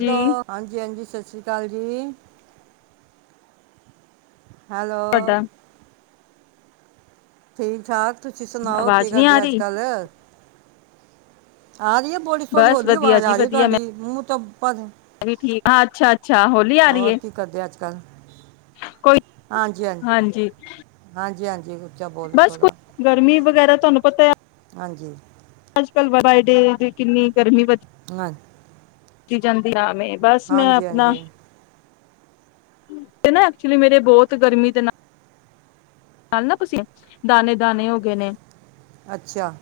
Hello, ਹਾਂਜੀ, ਹਾਂਜੀ, ਸਤਿ ਸ੍ਰੀ ਅਕਾਲ। ਜੀ। ਹੈਲੋ। ਤੁਹਾਡਾ ਠੀਕ ਠਾਕ। ਤੁਸੀਂ ਸੁਨਾਓ ਕੀ ਆਵਾਜ਼ ਨਹੀਂ ਆ ਕਰਦੇ ਅੱਜ ਰਹੀ ਕੱਲ। ਆ ਰਹੀ ਏ। ਬੋੜੀ ਥੋੜੀ ਬਸ ਹੋਲੀ ਵਧੀਆ ਆਵਾਜ਼ ਜੀ ਆ ਰੀ ਏ ਵਧੀਆ ਮੈਂ ਤੁਹਾਡੀ ਮੂ ਤੋਂਬਦ ਠੀਕ ਆ, ਅੱਛਾ ਅ ਅੱਛਾ ਹੋਲੀ ਆ ਰੀ ਹੋਰ ਏ। ਕੀ ਕਰਦੇ ਅੱਜ ਕੱਲ। ਕੋਈ ਹਾਂਜੀ। [unintelligible] ਬਸ ਕੁਛ ਥੋੜਾ ਗਰਮੀ ਬ ਵਗੈਰਾ ਤੁਹਾਨੂੰ ਪਤਾ ਆ। ਹਾਂਜੀ, ਕੱਲ ਬਰਡੇ ਤੇ ਕਿੰਨੀ ਗਰਮੀ ਵ [inaudible] ਕੀ ਜਾਂਦੀ ਆ ਮੈਂ ਬਸ ਮੈਂ ਹਾਂਜੀ ਆਪਣਾ ਹਾਂਜੀ ਤੇ ਨਾ ਐਕਚੁਲੀ ਮੇਰੇ ਬਹੁਤ ਗਰਮੀ ਦੇ ਨਾਲ ਨਾਲ ਨਾ ਤੁਸੀਂ ਦਾਣੇ-ਦਾਣੇ ਹੋ ਗਏ ਨੇ। ਅੱਛਾ,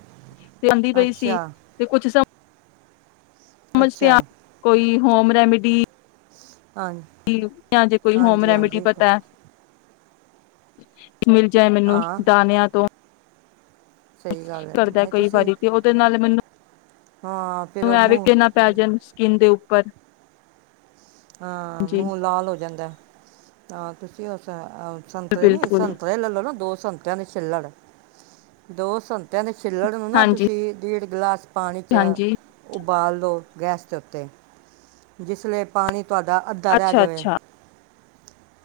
ਤੇ ਆਂਦੀ ਪਈ ਸੀ ਅੱਛਾ ਤੇ ਕੁੱਛ ਸਮ ਸਮਝਦੇ ਆ ਅੱਛਾ ਕੋਈ ਹੋਮ ਰੈਮੇਡੀ ਹਾਂ ਜਾਂ ਜੇ ਕੋਈ ਹੋਮ ਹਾਂਜੀ ਰੈਮੀਡੀ ਹਾਂਜੀ ਪਤਾ ਐ। [unintelligible] ਮਿਲ ਜਾਏ ਮੈਨੂੰ ਹਾਂ ਦਾਣਿਆਂ ਤੋਂ ਸਹੀ ਗੱਲ ਹੈ ਕਰਦਾ ਨਹੀਂ ਕਈ ਤੁਸੀਂ ਵਾਰੀ ਤੇ ਉਹਦੇ ਨਾਲ ਮੈਨੂੰ ਹਾਂ ਫਿਰ ਉਹ ਐ ਵੀ ਮੂੰਹ ਕਿੰਨਾ ਪੈ ਜਾਣ ਸਕਿਨ ਦੇ ਉੱਪ ਪਰ, ਹਾਂ, ਮੂੰਹ ਲਾਲ ਹੋ ਜਾਂਦਾ। [inaudible] ਅਹ ਸੰਤਰੇ ਨੀ ਬਿਲਕੁਲ ਸੰਤਰੇ ਲੈਲੋ ਨਾ ਦੋ ਸੰਤਰਿਆਂ ਦੇ ਛਿੱਲੜ ਦੋ ਸੰਤ ਕਹਿੰਦੇ ਛਿੱਲੜ ਨੂੰ ਨਾ ਹਾਂਜੀ ਤੁਸੀਂ ਦੀੜ ਗਲਾਸ ਪਾਣੀ ਚ ਹਾਂਜੀ ਉਬਾਲ ਦੋ ਗੈਸ ਦੇ ਉੱਤੇ ਜਿਸ ਲਈ ਪਾਣੀ ਤੁਹਾਡਾ ਅੱਧਾ ਰਹਿ ਅੱਛਾ ਜਾਵੇ। ਅੱਛਾ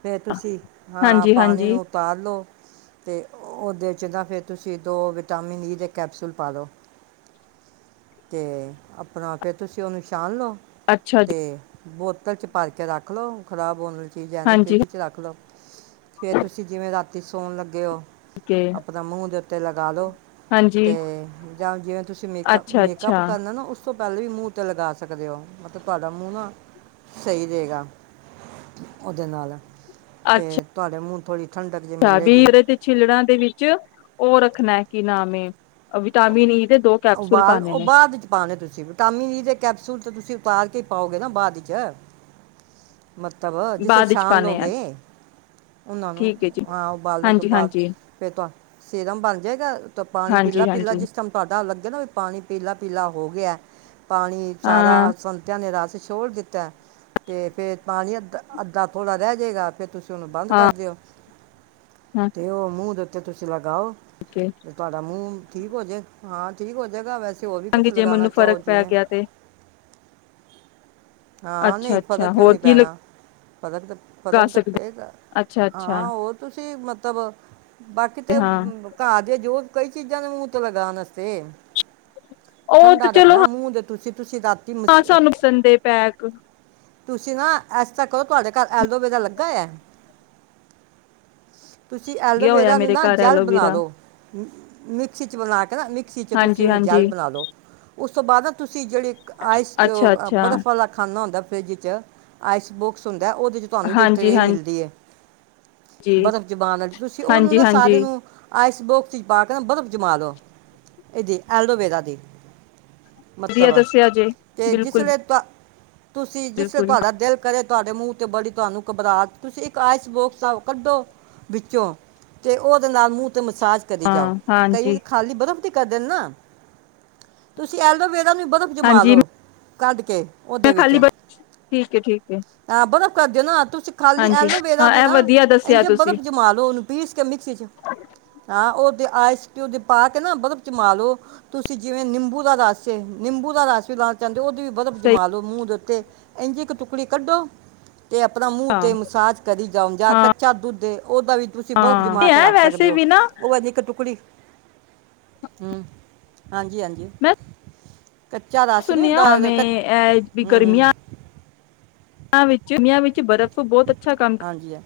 ਫੇਰ ਤੁਸੀਂ ਹਾਂ ਹਾਂਜੀ ਪਾਣੀ ਹਾਂਜੀ ਨੂੰ ਉਤਾਰ ਲਓ। ਤੇ ਉਹਦੇ ਚ ਨਾ ਫਿਰ ਤੁਸੀਂ ਦੋ ਵਿਟਾਮਿਨ ਈ ਦੇ ਕੈਪਸੂਲ ਪਾ ਲਓ ਤੇ ਆਪਣਾ ਫੇਰ ਤੁਸੀਂ ਉਹਨੂੰ ਛਾਣ ਲਓ। ਅੱਛਾ ਜੀ ਤੇ ਬੋਤਲ ਚ ਭਰ ਕੇ ਰੱਖ ਲਓ ਖ਼ਰਾਬ ਹੋਣ ਚੀਜ਼ਾਂ ਨਹੀਂ ਹਾਂਜੀ ਫਰਿਜ ਚ ਰੱਖ ਲਓ। ਫੇਰ ਤੁਸੀਂ ਜਿਵੇਂ ਰਾਤੀ ਸੌਣ ਲੱਗੇ ਹੋ ਓਕੇ ਆਪਣਾ ਮੂੰਹ ਦੇ ਅਤੇ ਲਗਾ ਲਓ ਹਾਂਜੀ ਤੇ ਜਾਂ ਜਿਵੇਂ ਤੁਸੀਂ ਮੇਕ ਅੱਛਾ ਅੱਛਾ ਮੇਕਅੱਪ ਕਰਨਾ ਨਾ ਉਸ ਉਸ ਤੋਂ ਪਹਿਲਾਂ ਵੀ ਮੂੰਹ ਤੇ ਲਗਾ ਸਕਦੇ ਹੋ ਮਤਲਬ ਤੁਹਾਡਾ ਮੂੰਹ ਨਾ ਸਹੀ ਰਹੇਗਾ ਉਹਦੇ ਨਾਲ ਤੇ ਤੁਹਾਡੇ ਮ [unintelligible] ਪੜ੍ਹ ਅੱਛਾ ਵੀ ਇਹਦੇ ਤੇ ਛਿੱਲੜਾਂ ਦੇ ਵਿੱਚ ਹੋਰ [unintelligible] ਰੱਖਣਾ ਕੀ ਨਾਮ ਹੈ [unintelligible] ਉਬਾਲ ਉਹ ਨੇ ਬਾਅਦ ਚ ਪਾਣੇ ਤੁਸੀਂ ਵਿਟਾਮਿਨ ਈ ਦੇ ਕੈਪਸੂਲ ਤੇ ਤੁਸੀਂ ਉਤਾਰ ਕੇ ਪਾਓਗੇ ਨਾ ਬਾਅਦ ਚ ਮਤਲਬ ਜਿਸ ਲੇ ਬਾਅਦ ਵਿੱਚ ਛਾਨ ਪਾਣੇ ਆ ਲੌਗੇ ਉਹਨਾਂ ਨੂੰ ਠੀਕ ਹੈ ਜੀ ਹਾਂ ਉਬਾਲਣ ਤੋਂ ਹਾਂਜੀ ਬਾਅਦ ਹਾਂਜੀ ਫਿਰ ਤੋਂ ਸਿਰਮ ਬਣ ਜਾਏਗਾ ਤਾਂ ਪਾਣੀ ਪੀਲਾ ਹਾਂਜੀ ਪੀਲਾ ਹਾਂਜੀ ਜਿਸ ਟਾਈਮ ਤੁਹਾਡਾ ਅ ਲੱਗਗੇ ਨਾ ਵੀ ਪਾਣੀ [unintelligible] ਪੀਲਾ ਪੀਲਾ ਹੋ ਗਿਆ ਪਾਣੀ ਸਾਰਾ ਹਾਂ ਸੰਤਿਆ ਨਿਰਾਸ਼ [unintelligible] ਛੋੜ ਦਿੱਤਾ ਤੇ ਫੇਰ ਪਾਣੀ ਅੱਧਾ ਅੱਧਾ ਥੋੜ੍ਹਾ ਰਹਿ ਜਾਏਗਾ ਫੇਰ ਤੁਸੀਂ ਨ ਬੰਦ ਹਾਂ ਕਰ ਦਿਓ [unintelligible] ਤੇ ਉਹ ਮੂੰਹ ਦੇ ਅਤੇ ਤੁਸੀਂ ਲਗਾਓ ਹਾਂ [unintelligible] ਤੇ ਤੁਹਾਡਾ ਮੂੰਹ ਠੀਕ ਹੋ ਜਾਏ ਹਾਂ ਠੀਕ ਹੋ ਜਾਏਗਾ ਵੈਸੇ ਹੋਰ ਵੀ ੰਗੀ ਕੁਝ [unintelligible] ਜੇ ਲਗਾਉਣਾ ਮੈਨੂੰ ਚਾਹੋ ਫ਼ਰਕ ਪੈ ਜਿਵੇਂ ਗਿਆ ਤੇ ਹਾਂ ਅੱਛਾ ਨਹੀਂ ਫਰਕ ਅੱਛਾ ਕਿਉਂ ਹੋਰ ਨਹੀਂ ਕੀ ਪੈਣਾ ਲਗਾ ਫਰਕ ਤੇ ਸਕਦੇ ਪਏਗਾ ਅੱਛਾ ਅੱਛਾ ਹਾਂ ਉਹ ਤੁਸੀਂ ਮ ਤਬ [unintelligible] ਬਾਕੀ ਤੇ ਹਾਂ ਘਾਹ ਜੇ ਜੋ [unintelligible] ਕਈ ਚ ਜਾਨ ਮੁ ਤੋਂ ਬਗਾਾ ਨਸਤੇ [unintelligible] ਉਹ ਤੇ ਠੰਡਾ ਚਲੋ ਰੱਖਣਾ ਮੂੰਹ ਦੇ ਤੁਸੀਂ ਤੁਸੀਂ ਰਾਤੀ ਮਸ- ਹਾਂ ਸਾਨੂੰ ਸੰਦੇ ਪੈਕ [unintelligible] ਕੁ [unintelligible] ਤੁਸੀਂ ਨਾ ਇਸ ਤਰ੍ਹਾਂ ਕਰੋ ਤੁਹਾਡੇ ਘਰ ਐਲੋਵੇਰਾ ਲੱਗਾ ਹੋਇਆ ਹੈ ਤੁਸੀਂ ਗਿਆ ਹੋਇਆ ਐਲੋਵੇਰਾ ਨੂੰ ਮੇਰੇ ਨਾ ਘਰ ਜੈਲ ਬਣਾ ਐਲੋਵੀਰਾ ਦਿਉ ਮ ਖਿੱਚ ਬਲਾ ਕੇ [unintelligible] ਮਿਕਸੀ ਚ ਤੁਸੀਂ ਹਾਂਜੀ ਉਹਨੂੰ ਜੈਲ ਹਾਂਜੀ ਬਣਾ ਲੋ ਉਸ ਤੋਂ ਬਾਅਦ ਨਾ ਤੁਸੀਂ ਜਿਹੜੀ ਆਈਸ ਅੱਛਾ ਅੱਛਾ ਬਰਫ਼ ਖਾਨਾ ਹੁੰਦਾ ਫ੍ਰਿੱਜ ਚ ਆਈ ਬੋਕਸ ਹੁੰਦਾ ਉਹਦੇ ਚ ਤੁਹਾਨੂੰ ਜੇੜੀ ਹਾਂਜੀ ਟ੍ਰੇ ਹਾਂਜੀ ਮਿਲਦੀ ਏ ਬਰਫ਼ ਜਮਾਨ ਵਾਲੀ ਤੁਸੀਂ ਉਹਨੂੰ ਹਾਂਜੀ ਨਾ ਸਾਰੇ ਹਾਂਜੀ ਨੂੰ ਆਈਸਬੋਕਸ ਵਿੱਚ ਪਾ ਕੇ ਨਾ ਬਰਫ਼ ਜਮਾ ਲਓ ਇਹਦੀ ਐਲੋਵੇਰਾ ਦੀ ਵਧੀਆ ਮਤਲਬ ਦੱਸਿਆ ਜੇ ਤੇ ਜਿਸ ਬਿਲਕੁਲ ਲੇ ਤਾਂ ਤੁਸੀਂ ਜਿਸੇ ਬਿਲਕੁਲ ਤੁਹਾਡਾ ਦਿਲ ਕਰੇ ਤੁਹਾਡੇ ਮੂੰਹ ਤੇ ਬੜੀ ਤੁਹਾਨੂੰ ਘਬਰਾ ਤੁਸੀਂ ਇੱਕ ਆਈਸ ਬੋਕਸ ਆ ਕੱਢੋ ਵਿੱਚੋਂ ਤੇ ਉਹਦੇ ਨਾਲ ਮੂੰਹ ਤੇ ਮਸਾਜ ਕਰੀ ਜਾਓ ਹਾਂ ਕਈ ਹਾਂਜੀ ਖਾਲੀ ਬਰਫ਼ ਕਰ ਦੇ ਨਾ ਤੁਸੀਂ ਐਲੋ ਇਹ ਬਰਫ਼ ਜਮਾ ਹਾਂਜੀ ਲੋੋ ਕੱਢ ਕੇ ਉਹਦੇ ਮੈਂ ਵਿੱਚ ਖਾਲੀ ਠੀਕ ਏ ਠੀਕ ਏ ਕਰਦੇਓ ਨਾਂ ਖਾਲੀ ਐਲੋਵੇੇਰਾ ਦੀ ਨਾ ਵਧੀਆ ਦੱਸਿਆ ਇੰਝ ਤੁਸੀਂ ਬਰਫ਼ ਜਮਾ ਲੋ ਉਹਨੂੰ ਮਿੱਕਸੀ ਚ ਹਾਂ ਉਹਦੇ ਆਈਸਕਊ ਦੇ ਪਾ ਕੇ ਨਾ ਬਰਫ਼ ਜਮਾ ਲਓ ਤੁਸੀਂ ਜਿਵੇਂ ਨਿੰਬੂ ਦਾ ਰਸ ਨਿੰਬੂ ਦਾ ਰਸ ਵੀ ਲਾਉਣਾ ਚਾਹੁੰਦੇ ਹੋ ਉਹਦੀ ਸਹੀ ਜਮਾ ਲੋ ਮੂੰਹ ਦੇ ਉਤੇ ਇੰਝ ਇੱਕ ਟੁਕੜੀ ਕੱਢੋ ਤੇ ਆਪਣਾ ਮੂੰਹ ਹਾਂ 'ਤੇ ਮਸਾਜ ਕਰੀ ਜਾਓ ਜਾਂ ਹਾਂ ਕੱਚਾ ਦੁੱਧ ਉਹਦਾ ਵੀ ਤੁਸੀਂ ਬਰਫ਼ ਹਾਂ ਜਮਾ ਕੇ ਹੈ ਰੱਖ ਸਕਦੇ ਵੈਸੇ ਹੋ ਵੀ ਨਾ ਉਹ ਹੈਨੀ ਇੱਕ ਟੁਕੜੀ ਹਮ ਹਾਂਜੀ ਹਾਂਜੀ ਮੈਂ ਕੱਚਾ ਰਸ ਨਹੀਂ ਸੁਣਿਆ ਹੁੰਦਾ ਭਾਵੇਂ ਕ ਇਹ ਵੀ ਹੂੰ ਹੂੰ ਗਰਮੀਆਂ [unintelligible] ਵਿੱਚ ਬਰਫ਼ ਬਹੁਤ ਅੱਛਾ ਕੰਮ ਹਾਂਜੀ ਹੈ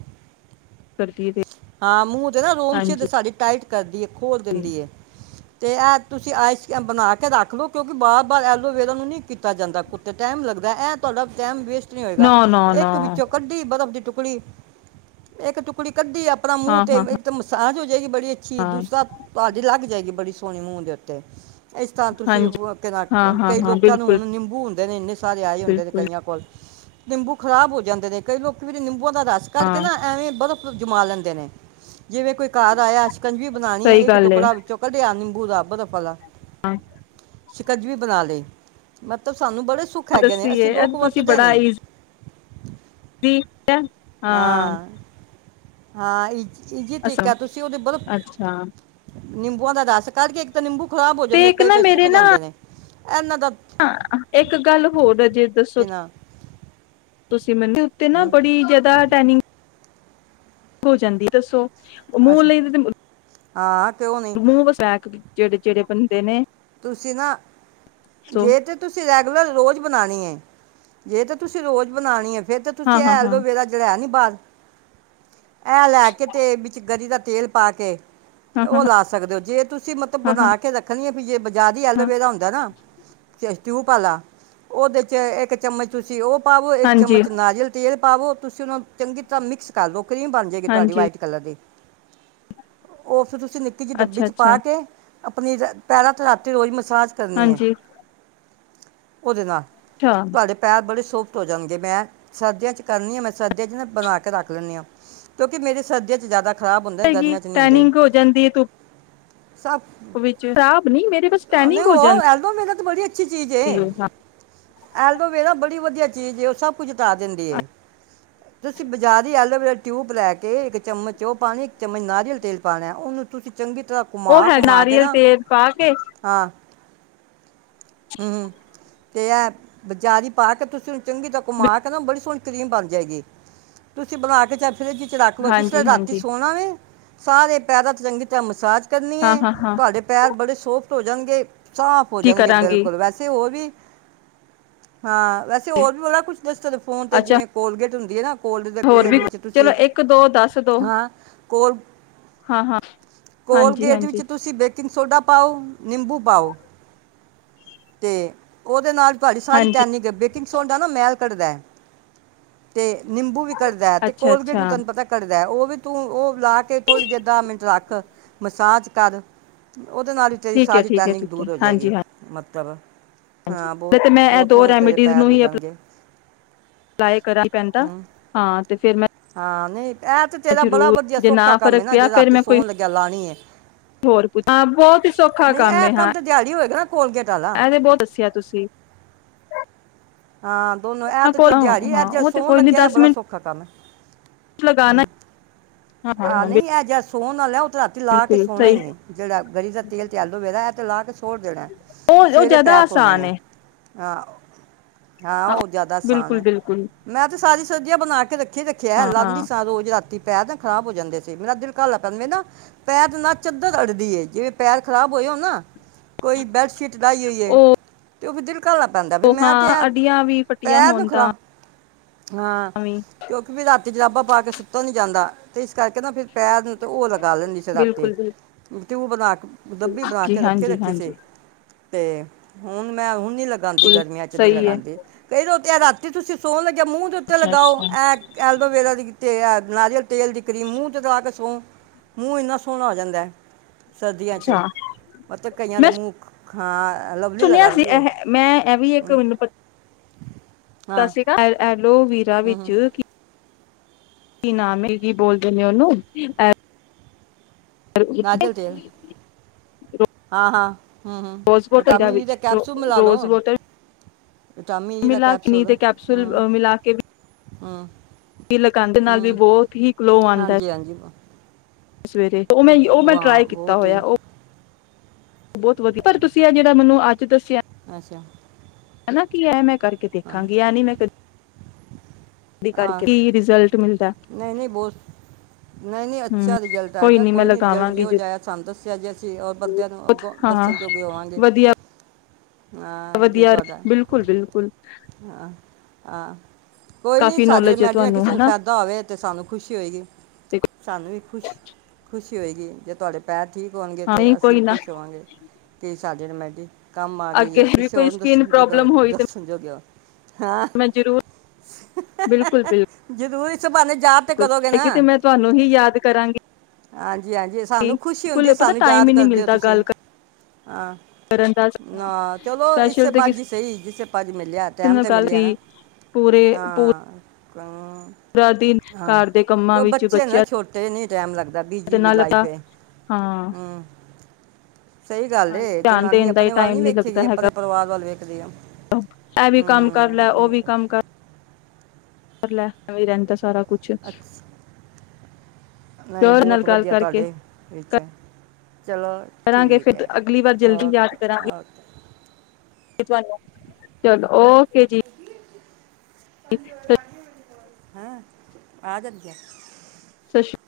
ਕਰਦੀ ਹੈ ਹਾਂ ਮੂੰਹ ਤੇ ਨਾ ਰੋਮ ਹਾਂਜੀ ਛਿਦ੍ਰ ਸਾਡੀ ਟਾਈਟ ਕਰਦੀ ਏ ਖੋਲ ਦਿੰਦੀ ਹੈ ਤੇ ਇਹ ਤੁਸੀਂ ਆਈਸ ਬਣਾ ਕੇ ਰੱਖ ਲਓ ਕਿਉਂਕਿ ਵਾਰ ਵਾਰ ਐਲੋਵੇਰਾ ਨੂੰ ਨਹੀਂ ਕੀਤਾ ਜਾਂਦਾ ਕੁੱਤੇ ਟਾਈਮ ਲੱਗਦਾ ਐਂ ਤੁਹਾਡਾ ਟਾਈਮ ਵੇਸਟ ਨਹੀਂ ਹੋਏਗਾ ਨਾ ਨਾ ਨਾ ਇੱਕ ਵਿੱਚੋਂ ਕੱਢੀ ਬਰਫ਼ ਦੀ ਟੁਕੜੀ ਇੱਕ ਟੁਕੜੀ ਕੱਢੀ ਆਪਣਾ ਮੂੰਹ ਹਾਂ ਤੇ ਹਾਂ ਹਾਂ ਸਾ ਜੋ ਜਏਗੀ ਬੜੀ ਅੱਛੀ ਐ, ਹਾਂ ਦੂਸਰਾ ਤੁਹਾਡੀ ਲੱਗ ਜਏਗੀ ਬੜੀ ਸੋਹਣੀ ਮੂੰਹ ਦੇ ਉੱਤੇ ਇਸ ਤਰ੍ਹਾਂ ਤੁਸੀਂ ਹਾਂਜੀ ਕਹ ਨਾ ਹਾਂ ਹਾਂ ਕਈ ਹਾਂ ਲੋਕਾਂ ਨੂੰ ਬਿਲਕੁਲ ਹੁਣ ਨਿੰਬੂ ਇਨੇ ਸਾਰੇ ਆਏ ਹੁੰਦੇ ਬਿਲਕੁਲ ਕਈਆਂ ਕੋਲ ਨਿੰਬੂ ਖ਼ਰਾਬ ਹੋ ਜਾਂਦੇ ਨੇ ਕਈ ਲੋਕ ਵੀ ਨਿੰਬ ਬੂ ਦਾ ਰਸ ਕਰੱਢ ਕੇ ਹਾਂ ਨਾ ਐਵੇਂ ਬਰਫ਼ ਜਮਾਂ ਲੈਂਦੇ ਨੇ ਜਿਵੇਂ ਕੋਈ ਘਰ ਆਇਆ ਸ਼ਕੰਜਵੀ ਬਣਾਣੀ ਐ, ਸਹੀ ਇੱਕ ਗੱਲ ਏ ਟੁਕੜਾ ਵਿੱਚੋਂ ਕੱਢਿਆ ਨਿੰਬ ਬੂ ਦਾ ਬਰਫ਼ ਆਲਾ [unintelligible] ਸ਼ਿਕੰਜਵੀ ਬਣਾ ਲੀ ਮਤਬ ਸਾਨੂੰ ਬੜੇ ਸੁੱਖ ਹੈਗੇ ਨੇਂ, ਅਸੀਂ ਦੱਸੀਏ ਲੋਕ ਤੁਸੀਂ ਵਰਤਦੇ ਬੜਾ ਨੀਂ। [unintelligible] ਹਾਂ ਹਾਂ ਇਜ ਇ ਤਿ੍ਕ ਅੱਛਾ ਐ ਤੁਸੀਂ ਉਹਦੇ ਬਰਫ ਅੱਛਾ ਨਿੰਬੂਆਂ ਦਾ ਰਸ ਕੱਢ ਕੇ ਇੱਕ ਤਾਂ ਨਿੰਬੂ ਖ਼ਰਾਬ ਹੋ ਜਾਂਦੇ ਪਏ ਪਏ ਸੁੱਕ ਜਾਂਦੇ ਨੇਂ। ਹਾਂ, ਇੱਕ ਗੱਲ ਹੋਰ ਹੈ ਜੇ ਦੱਸੋ ਕਿਨਾ ਤੁਸੀਂ ਤੇ ਮੈਂਨੂੰ, ਉੱਤੇ ਨਾ ਹੂੰ ਬੜੀ ਜਿਆਦਾ ਟੈਨਿੰਗ ਹੋ ਜਾਂਦੀ ਦੱਸੋ। ਮੂਲੀ ਦੀ ਆ ਮੂੰਹ ਵਸ ਏ ਜਿਹੜੇ ਜਿਹੜੇ ਪਨ ਤੇ ਨੇੇ ਤੁਸੀਂ ਨਾ ਜੇ ਤੇ ਤੁਸੀਂ ਰੈਗੂਲਰ ਰੋਜ਼ ਬਣਾਣੀ ਐ। ਜੇ ਤਾਂ ਤੁਸੀਂ ਰੋਜ਼ ਬਣਾਣੀ ਐ ਫੇਰ ਤਾਂ ਹਾਂ ਤੁਸੀਂ ਹਾਂ ਹਾਂ ਏਲੋਵੇਰਾ ਜਿਹੜਾ ਹੈ ਨੀਂ ਬਾਰ ਇਹ ਲੈ ਕੇ ਤੇ ਵਿੱਚ ਗਰੀ ਦਾ ਤੇਲ ਪਾ ਕੇ ਹਾਂ ਹਾਂ ਉਹ ਲਾ ਸਕਦੇ ਹੋ ਜੇ ਤੁਸੀਂ ਮਤਲਬ ਹਾਂ ਹਾਂ ਬਣਾ ਕੇ ਰੱਖ ਪਾਨੀ ਏ ਜੇ ਬਜ਼ਾਰੋਂ ਹਾਂ ਐਲੋਵੇਰਾ ਹੁੰਦਾ ਨਾ ਤਿਊਹ ਪਾ ਲਾ ਉਹਦੇ ਚ ਇੱਕ ਚਮਚ ਤੁਸੀਂ ਉਹ ਪਾਵੋ ਇੱਕ ਹਾਂਜੀ ਚਮਚ ਨਾਰੀਅਲ ਤੇਲ ਪਾਵੋ ਤੁਸੀਂ ਉਹਨੂੰ ਚੰਗੀ ਤਰ੍ਹਾਂ ਮਿਕਸ ਕਰ ਦੋ ਕਰੀਮ ਬਣ ਜਾਏਗੀ ਤੁਹਾਡੀ ਹਾਂਜੀ ਵਾਈਟ ਕਲਰ ਦੀ ਉਹ ਫਿਰ ਤੁਸੀਂ ਨਿੱਕੀ ਜਿਹੀ ਡੱਬੀ ਅੱਛਾ ਚ ਪਾ ਅੱਛਾ ਕੇ ਆਪਣੀ ਪਹਿਰਾਂ ਰਾਤੀ ਰੋਜ਼ ਮ ਮਸਾਜ ਕਰਨੀ ਹੈ ਹਾਂਜੀ ਉਹਦੇ ਨਾਲ ਅੱਛਾ ਤੁਹਾਡੇ ਪੈਰ ਬੜੇ ਸੋਫਟ ਹੋ ਜਾਣਗੇ ਮੈਂ ਸਰਦੀਆਂ ਚ ਕਰਨੀ ਆ ਮੈਂ ਸਰਦੀਆਂ ਚ ਨਾ ਬਣਾ ਕੇ ਰੱਖ ਲੈਦੀ ਹਾਂ ਕਿਉਂਕਿ ਮੇਰੇ ਸਰਦੀਆਂ ਚ ਜ਼ਿਆਦਾ ਖਰਾਬ ਹੁੰਦੇ ਏਨੀ ਗਰਮੀਆਂ 'ਚ ਨਹੀਂ ਹੁੰਦੇ ਟੈਨਿੰਗ ਹੋ ਜਾਂਦੀ ਹੈ ਸਭ ਵਿੱਚ ਸ ਨਹੀਂ ਮੇਰੇ ਬਸ ਨਹੀਂ ਟੈਨਿੰਗ ਹੋ ਜਾਂਦੀ ਉਹ ਤਾਂ ਐਲੋਵੇਰਾ ਬੜੀਆ ਅੱਛੀ ਚੀਜ਼ ਏ ਹਾਂ ਐਲੋਵੇਰਾ ਬੜੀ ਵਧੀਆ ਚੀਜ਼ ਉਹ ਸਭ ਕੁਝ ਉਤਾਰ ਦਿੰਦੀ ਤੁਸੀਂ ਬਾਜ਼ਾਰ ਐਲੋਵੇਰਾ ਟਿਊਬ ਲੈ ਕੇ ਇੱਕ ਚਮਚ ਉਹ ਪਾਉਣੀ ਇੱਕ ਚਮਚ ਨਾਰੀਅਲ ਤੇਲ ਪਾਉਣਾ ਉਹਨੂੰ ਤੁਸੀਂ ਚੰਗੀ ਤਰ੍ਹਾਂ ਉਹ ਘੁਮਾ ਹੈ ਘੁਮਾ ਕੇ ਨਾਰੀਅਲ ਨਾ ਤੇਲ ਪਾ ਕੇ ਹਾਂ ਹਮ ਤੇ ਹੈ ਬਜ਼ਾਰੀ ਪਾ ਕੇ ਤੁਸੀਂੁ ਚੰਗੀ ਤ ਘੁਮਾ ਕੇ ਨਾ ਬੜੀ ਸੋਹਣੀ ਕਰੀਮ ਬਣ ਜਾਏਗੀ ਤੁਸੀਂ ਬੁਲਾ ਕੇ ਚ ਫਰਿੱਜ ਚ ਰੱਖ ਲਓ ਜੀਸ ਵੇਲੇ ਹਾਂਜੀ ਰਾਤੀ ਹਾਂਜੀ ਸੋਣਾ ਵ ਸਾਰੇ ਪੈਰਾ ਤੇ ਚੰਗੀ ਤਰ੍ਹਾਂ ਮਸਾਜ ਕਰਨੀ ਹਾਂ ਹੈ ਹਾਂ ਹਾਂ ਤੁਹਾਡੇ ਪੈਰ ਬੜੇ ਸੋਹਣੇ ਸੋਫਟ ਹੋ ਜਾਣਗੇ ਸਾਫ਼ ਹੋ ਕੀ ਜਾਣਗੇ ਕਰਾਂਗੀ ਬਿਲਕੁਲ ਵੈਸੇ ਹੋਰ ਵੀ ਹਾਂ ਵੈਸੇ ਹੋਰ ਵੀ ਬੜਾ ਕੁਛ ਦੱਸ ਫੋਨ ਤੇ ਅੱਛਾ ਜਿਵੇਂ ਕੋਲਗੇਟ ਹੁੰਦੀ ਹੈ ਨਾ ਕੋਲਗੇਟ ਦੇ ਹੋਰ ਕੇੇਡ ਵੀ ਵਿੱਚ ਚਲੋ ਤੁਸੀਂ ਇੱਕ ਦੋ ਦੱਸ ਦੋ ਹੈਾਂ ਕੋਲ ਹਾਂ ਹਾਂ ਹਾਂਜੀ ਕੋਲਗੇਟ ਵਿੱਚ ਹਾਂਜੀ ਤੁਸੀਂ ਬੇਕਿੰਗ ਸੋਡਾ ਨਿੰਬੂ ਪਾਓ, ਤੇ ਉਹਦੇ ਨਾਲ ਤੁਹਾਡੀ ਸਾਰੀ ਹਾਂਜੀ ਟੈਨਿਕ, ਬੇਕਿੰਗ ਸੋਡਾ ਨਾ ਮਹਿਲ ਕੱਢਦਾ ਹੈ। ਤੇ ਨਿੰਬੂ ਵੀ ਘੱਡਦਾ ਹੈ, ਤੇ ਅੱਛਾ ਕੋਲਗੇਟ ਵੀ ਅੱਛਾ ਤੁਹਾਨੂੰ ਪਤਾ ਘੱਡਦਾ ਹੈ, ਉਹ ਵੀ ਤੂੰ ਉਹ ਲਾ ਕੇ ਥੋੜ੍ਹੀ ਦੇਰ, ਦਸ ਮਿੰਟ ਰੱਖ, ਮਸਾਜ ਕਰ। ਉਹਦੇ ਨਾਲ ਹੀ ਤੇਰੀ ਠੀਕ ਹੈ ਸਾਰੀ ਠੀਕ ਹੈ ਪੈਨਿਕ ਠੀਕ ਹੈ ਦੂਰ ਹੋ ਜਾਏਗੀ, ਹਾਂਜੀ ਹਾਂ ਮਤ ਤਬ [unintelligible] ਹਾਂਜੀ ਹਾਂ ਬਹੁਤ ਤੇ ਮੈਂ ਇਹ ਬਹੁਤ ਸੋਹਣੇ ਤੇਰੇ ਪੈਰ ਹੋ ਜਾਣਗੇ। ਸਿਲਾਈ ਕਰ ਪੈਂਦਾ, ਹਮ, ਹਾਂ ਤੇ ਫਿਰ ਮੈਂ ਹਾਂ ਨਹੀਂ ਇਹ ਤੇ ਤੇਰਾ ਬੜਾ ਜ਼ਰੂਰ ਵਧੀਆ ਜੇ ਸੌਖਾ ਕੰਮ ਫ਼ਰਕ ਹੈ ਨਾ, ਪਿਆ ਜੇ ਫੇਰ ਰਾਤੀ ਮੈਂ ਕੋਈ ਸੌਣ ਲੱਗਿਆ ਲਉਣੀ ਹੈ। ਹੋਰ ਕੁੱਛ ਹਾਂ ਬਹੁਤ ਹੀ ਸੌਖਾ ਨਹੀਂ ਕੰਮ ਇਹ ਐ, ਹਾ ਤੇ ਦਿਹਾੜੀ ਹੋਏਗਾ ਨਾ ਕੋਲਗੇਟ ਵਾਲਾ ਇਹ ਤੇ ਬਹੁਤ ਦੱਸਿਆ ਤੁਸੀਂ। ਹਾਂ ਦੋਨੋ ਇਹ ਹਾਂ ਤੇ ਕੋਲ ਚਲ ਦਿਹਾੜੀ ਇਹ ਹਾਂ ਜਿਹਾ ਉਹ ਤੇ ਸੋਹਣ ਕੋਈ ਨੀ ਲੱਗਿਆ ਦਸ ਬੜਾ ਮਿੰਟ ਸੌਖਾ ਕੰਮ ਐ, ਲਗਾਣਾ ਹਾਂ ਹਾਂ ਆਹ ਹਾਂ ਨਹੀਂ ਇਹ ਜਿਹਾ ਫੋਨ ਨਾ ਲੈਆਓ ਰਾਤੀ ਲਾ ਕੇ ਬਿਲਕੁਲ ਸੋਣਾ ਸਹੀ ਹੀ ਏ ਜਿਹੜਾ ਗਰੀ ਦਾ ਤੇਲ ਤੇ ਅਲੋਵੀਰਾ ਹੈ, ਐ ਤੇ ਲਾ ਕੇ ਸੁਤੇ। ਛੋੜ ਦੇਣਾ, ਉਹ ਉਹ ਸਵੇਰੇ ਜ਼ਿਆਦਾ ਪੈਰ ਧੋਣੇ ਆਸਾਨ ਨੇ। ਹੈ ਆਹ ਹਾਂ ਔ ਜ਼ਿਆਦਾ ਆਸਾਨ ਬਿਲਕੁਲ ਏ, ਬਿਲਕੁਲ ਮੈਂ ਤੇ ਸਾਰੀ ਸਰਦੀਆਂ ਬਣਾ ਕੇ ਰੱਖੀ ਰੱਖਿਆ, ਹਾਂ ਲਾਦੀ ਹਾਂ ਸਾਂ ਰੋਜ਼ ਰਾਤੀ, ਪੈ ਖ਼ਰਾਬ ਹੋ ਜਾਂਦੇ ਸੀ, ਮੇਰਾ ਦਿਲ ਕਾਹਲਾ ਪੈਨੰਦਾ, ਮੇਰੇ ਨਾ ਪੈਰ ਨਾ ਚੱਦਰ ਅੜਦੀ ਏ, ਜਿਵੇਂ ਪੈਰ ਖ਼ਰਾਬ ਹੋਏ ਹੋਣ ਨਾ। ਕੋਈ ਬੈੱਡਸ਼ੀਟ ਡਾਈ ਹੋਇ ਹੈ। ਉਹ ਤੇ ਔ ਵੀ ਦਿਲ। ਘਾਲਾ ਪੈਂਦਾ ਬੀ, ਮੈਂ ਤੇ ਐ ਅੜੀਆਂ ਵੀ ਫੱਟੀਆਂ ਹੋਣ ਤਾਂ ਹਾਂ, ਵੀ ਕਿਉਂਕਿ ਵੀ ਰਾਤੀ ਜਰਾਬਾ ਪਾ ਕੇ ਸੁੱਤਾ ਨੀ ਜਾਂਦਾ। ਤੇ, [unintelligible] ਕਰਕੇ ਨਾ ਫਿਰ ਪੈਰ ਨੂੰ ਤਾਂ ਔ, ਲਗਾ ਲੈਂਦੀ ਸਾਂ ਰਾਤੀ। ਬਿਲਕੁਲ ਬਿਲਕੁਲ ਤਯੁਬ ਨਾਲ ਜੀ ਹਾਂਜੀ-ਹਾਂਜੀ, ਤੇ ਹੁਣ ਮੈਂ ਹੁਣ ਨੀ ਲਗਾਦੀ ਬਿਲਕੁਲ ਗਰਮੀਆਂ ਚ ਨ ਨਹੀਂ ਸਹੀ ਹੈ ਲਗਾਦੀ। ਕਈ ਦੋ ਤੇ ਰਾਤੀ ਤੁਸੀਂ ਸੋਣ ਲੱਗੇ, ਮੂੰਹ ਦੇ ਉੱਤੇ ਅੱਛਾ ਲਗਾਓ ਅੱਛਾ ਇਹ ਐਲਡੋਵੇਰਾ ਦੇਤੇ ਐ। ਨਾਰੀਅਲ ਤੇਲ ਦੀ ਕਰੀਮ ਮੂੰਹ ਤੇ ਲਾ ਕੇ ਸੋ ਮੂੰਹ ਇੰਨਾ ਸੋਹਣਾ ਹੋ ਜਾਂਦਾ ਹੈ। ਸਰਦੀਆਂ ਚ ਅੱਛਾ ਮਤਲਬ ਕਈਆਂ ਦੇ ਮੈਂ ਮੂੰਹ, ਹਾਂ, ਲਵਲੀ ਸੁਣਿਆ ਸੀ ਲਗਾਉਂਦੀ ਹੈ ਇਹ ਮੈਂ ਇਹ ਵੀ ਇੱਕ ਹਮ, ਮੈਨੂੰ ਪ ਸਤਿ ਹਾਂ ਸ੍ਰੀ ਅਕਾਲ, ਲੋ ਵੀਰਾ ਹਮ ਵਿੱਚ ਹਮ, ਕੀ ਕੀ ਨਾਮ ਨਾਮ ਕੀ ਬੋਲਦੇ ਨੇ ਉਹਨੂੰ ਨਾਰੀਅਲ ਤੇਲ [unintelligible] ਹਾਂ ਹਾਂ ਹੂੰ ਹੂੰ ਰੋਜ਼ ਵਾਟਰ ਵਿਟਾਮਿਨ ਈ ਦੇ ਵਿੱਚ ਕੈਪਸੂਲ ਮਿਲਾ ਰੋਜ਼ ਲਓ। ਵਾਟਰ ਵਿਟਾਮਿਨ ਈ ਦਾ ਮਿਲਾ ਨੀ ਤੇ ਕੈਪਸੂਲ ਮਿਲਾ ਕੇ ਹਾਂ ਲਗਾਦੇ ਨਾਲ ਵੀ ਬਹੁਤ ਹੀ ਗਲੋ ਆਦਾ ਐ। ਹਾਂਜੀ ਹਾਂਜੀ ਸਵੇਰੇ ਉਹ ਮੈਂ ਉਹ ਮੈਂ ਵਾਹ ਟਰਾਈ ਕੀਤਾ ਬਹੁਤ ਹੋਇਆ ਹੀ ਉਹ ਬਹੁਤ ਵਧੀਆ ਪਰ ਤੁਸੀਂ ਆ ਜਿਹੜਾ ਮੈਨੂੰ ਅੱਜ ਦੱਸਿਆ। ਅੱਛਾ ਹਨਾ ਕੀ ਹੈ ਮੈਂ ਕਰਕੇ ਹਾਂ ਦੇਖਾਗੀ ਆ ਨੀ ਮੈਂ ਕਦੇ ਕਰਕੇ ਕੀ ਰਿਜ਼ਲਟ ਮਿਲਦਾ। ਨਹੀਂ-ਨਹੀਂ, ਬਹੁਤ ਨਹੀਂ-ਨਹੀਂ ਹੂੰ ਅੱਛਾ ਰਿਜ਼ਲਟ ਹੈਏਗਾ, ਨੀ ਮੈਂ ਕੋਈ ਨਹੀਂ ਰਿਜਲਟ ਜੇ ਲਗਾਵਾਂਗੀ ਉਹ ਜਾਇਆ ਸਾਨੂੰ ਦੱਸਿਆ ਜੇ ਅਸੀਂ ਹੋਰ ਜ਼ਰੂਰ ਬੰਦਿਆਂ ਨੂੰ ਅੱਗੋਂ ਹਾਂ ਦੱਸਣ ਜੋਗੇ ਹੋਵਾਂਗੇ, ਵਧੀਆ ਹਾਂ ਜੇ ਵਧੀਆ ਤੁਹਾਡਾ ਬਿਲਕੁਲ ਬਿਲਕੁਲ ਹਾਂ। ਆ ਕਾਫ਼ੀ ਨੌਲੇਜ ਹੈ ਤੁਹਾਨੂੰ ਹਨਾ। ਆਵੇ ਤੇ ਸਾਨੂੰ ਖੁਸ਼ੀ ਹੋਏਗੀ, ਤੇ ਸਾਨੂੰ ਵੀ ਖੁਸ਼ ਖੁਸ਼ੀ ਹੋਏਗੀ। ਜੀ ਜੇ ਤੁਹਾਡੇ ਪੈਰ ਠੀਕ ਹੋਣਗੇ ਹਾਂ ਤੇ ਨਹੀਂ ਅਸੀਂ ਕੋਈ ਵੀ ਨਾ ਖੁਸ਼ ਹੋਵਾਂਗੇ ਕਿ ਚਜਣ ਮੈਂਡੀ ਕੰਮ ਆ ਗਈ ਅੱਗੇ ਹੈ ਵੀ ਕਿਸੇ ਕੋਈ ਹੋਰ ਨੂੰ ਸਕਿਨ ਦ ਪ੍ਰੋਬਲਮ ਹੋਈ ਤੇ ਦੋਗ ਹੋ ਹਾਂ ਮੈਂ ਜ਼ਰੂਰ ਬਿਲਕੁਲ ਜਦੋਂ ਇਸੇ ਬਹਾਨੇ ਯਾਦ ਤੇ ਬਿਲਕੁਲ ਕਰੋਗੇ ਨਾ ਕਿਤੇ ਮੈਂ ਤੁਹਾਨੂੰ ਹੀ ਯਾਦ ਕਰਾਂਗੀ ਹਾਂਜੀ ਹਾਂਜੀ ਸਾਨੂੰ ਖੁਸ਼ੀ ਹੁੰਦੀ ਬਿਲਕੁਲ ਪਤਾ ਸਾਨੂੰ ਟਾਈਮ ਯਾਦ ਹੀ ਨਹੀਂ ਕਰਦੇਓ ਮਿਲਦਾ ਤੁਸੀਂ ਗੱਲ ਹਾਂ ਕਰਨ ਦਾ ਨਾ ਚਲੋ ਇਸੇ ਸਪੈਸ਼ਲ ਤੇ ਭਾਜੀ ਕਿਸੇ ਸਹੀ ਜਿਸੇ ਭਾਜੀ ਮਿਲਿਆ ਟੈਮ ਨਾਲ ਤੇ ਗੱਲ ਮਿਲਿਆ ਸੀ ਨਾ ਪੂਰੇ ਪੂ ਹਾਂ ਕ ਪੂਰਾ ਦਿਨ ਹਾਂ ਘਰ ਦੇ ਕੰਮਾਂ ਕੋ ਵਿੱਚ ਬੱਚੇ ਨਾ ਬੱਚਿਆ ਛੋਟੇ ਨਹੀਂ ਟਾਈਮ ਲੱਦਾ ਲਾਈਫ ਵੀ ਬਹੁਤ ਬਿਜ਼ੀ ਹਾਂ ਸਹੀ ਗੱਲ ਧਿਆਨ ਜਨਾਨੀ ਦੇਣ ਦਾ ਹੀ ਆਪਣੇ ਵੱਲ ਨੀ ਟਾਈਮ ਵੇਖੇਗੀ ਲੱਗਦਾ ਆਪਣੇ ਹੈਗਾ। ਪਰਿਵਾਰ ਵੱਲ ਵੇਖਦੀ ਆ ਇਹ ਵੀ ਕੰਮ ਕਰ ਹਮ ਲੈ ਉਹ ਨਹੀਂ ਕੰਮ ਵੀ ਰਹਿੰਦਾ ਸਾਰਾ ਕੁਛ ਅੱਛ ਨਹੀਂ ਪਿਓਰ ਨਾਲ ਬਹੁਤ ਗੱਲ ਵਧੀਆ ਕਰਕੇ ਤੁਹਾਡੇ ਵਿੱਚ ਚਲੋ ਕਰਾਂਗੇ ਠੀਕ ਫਿਰ ਹੈ ਅਗਲੀ ਵਾਰ ਜਲਦੀ ਯਾਦ ਓਕੇ ਕਰਾਂਗੇ ਓਕੇ ਤੁਹਾਨੂੰ ਚਲੋ ਓਕੇ ਜੀ ਸਤਿ ਹੈਂ ਆ ਜਾਂਦ ਗਿਆ ਸਤਿ ਸ੍ਰੀ ਅਕਾਲ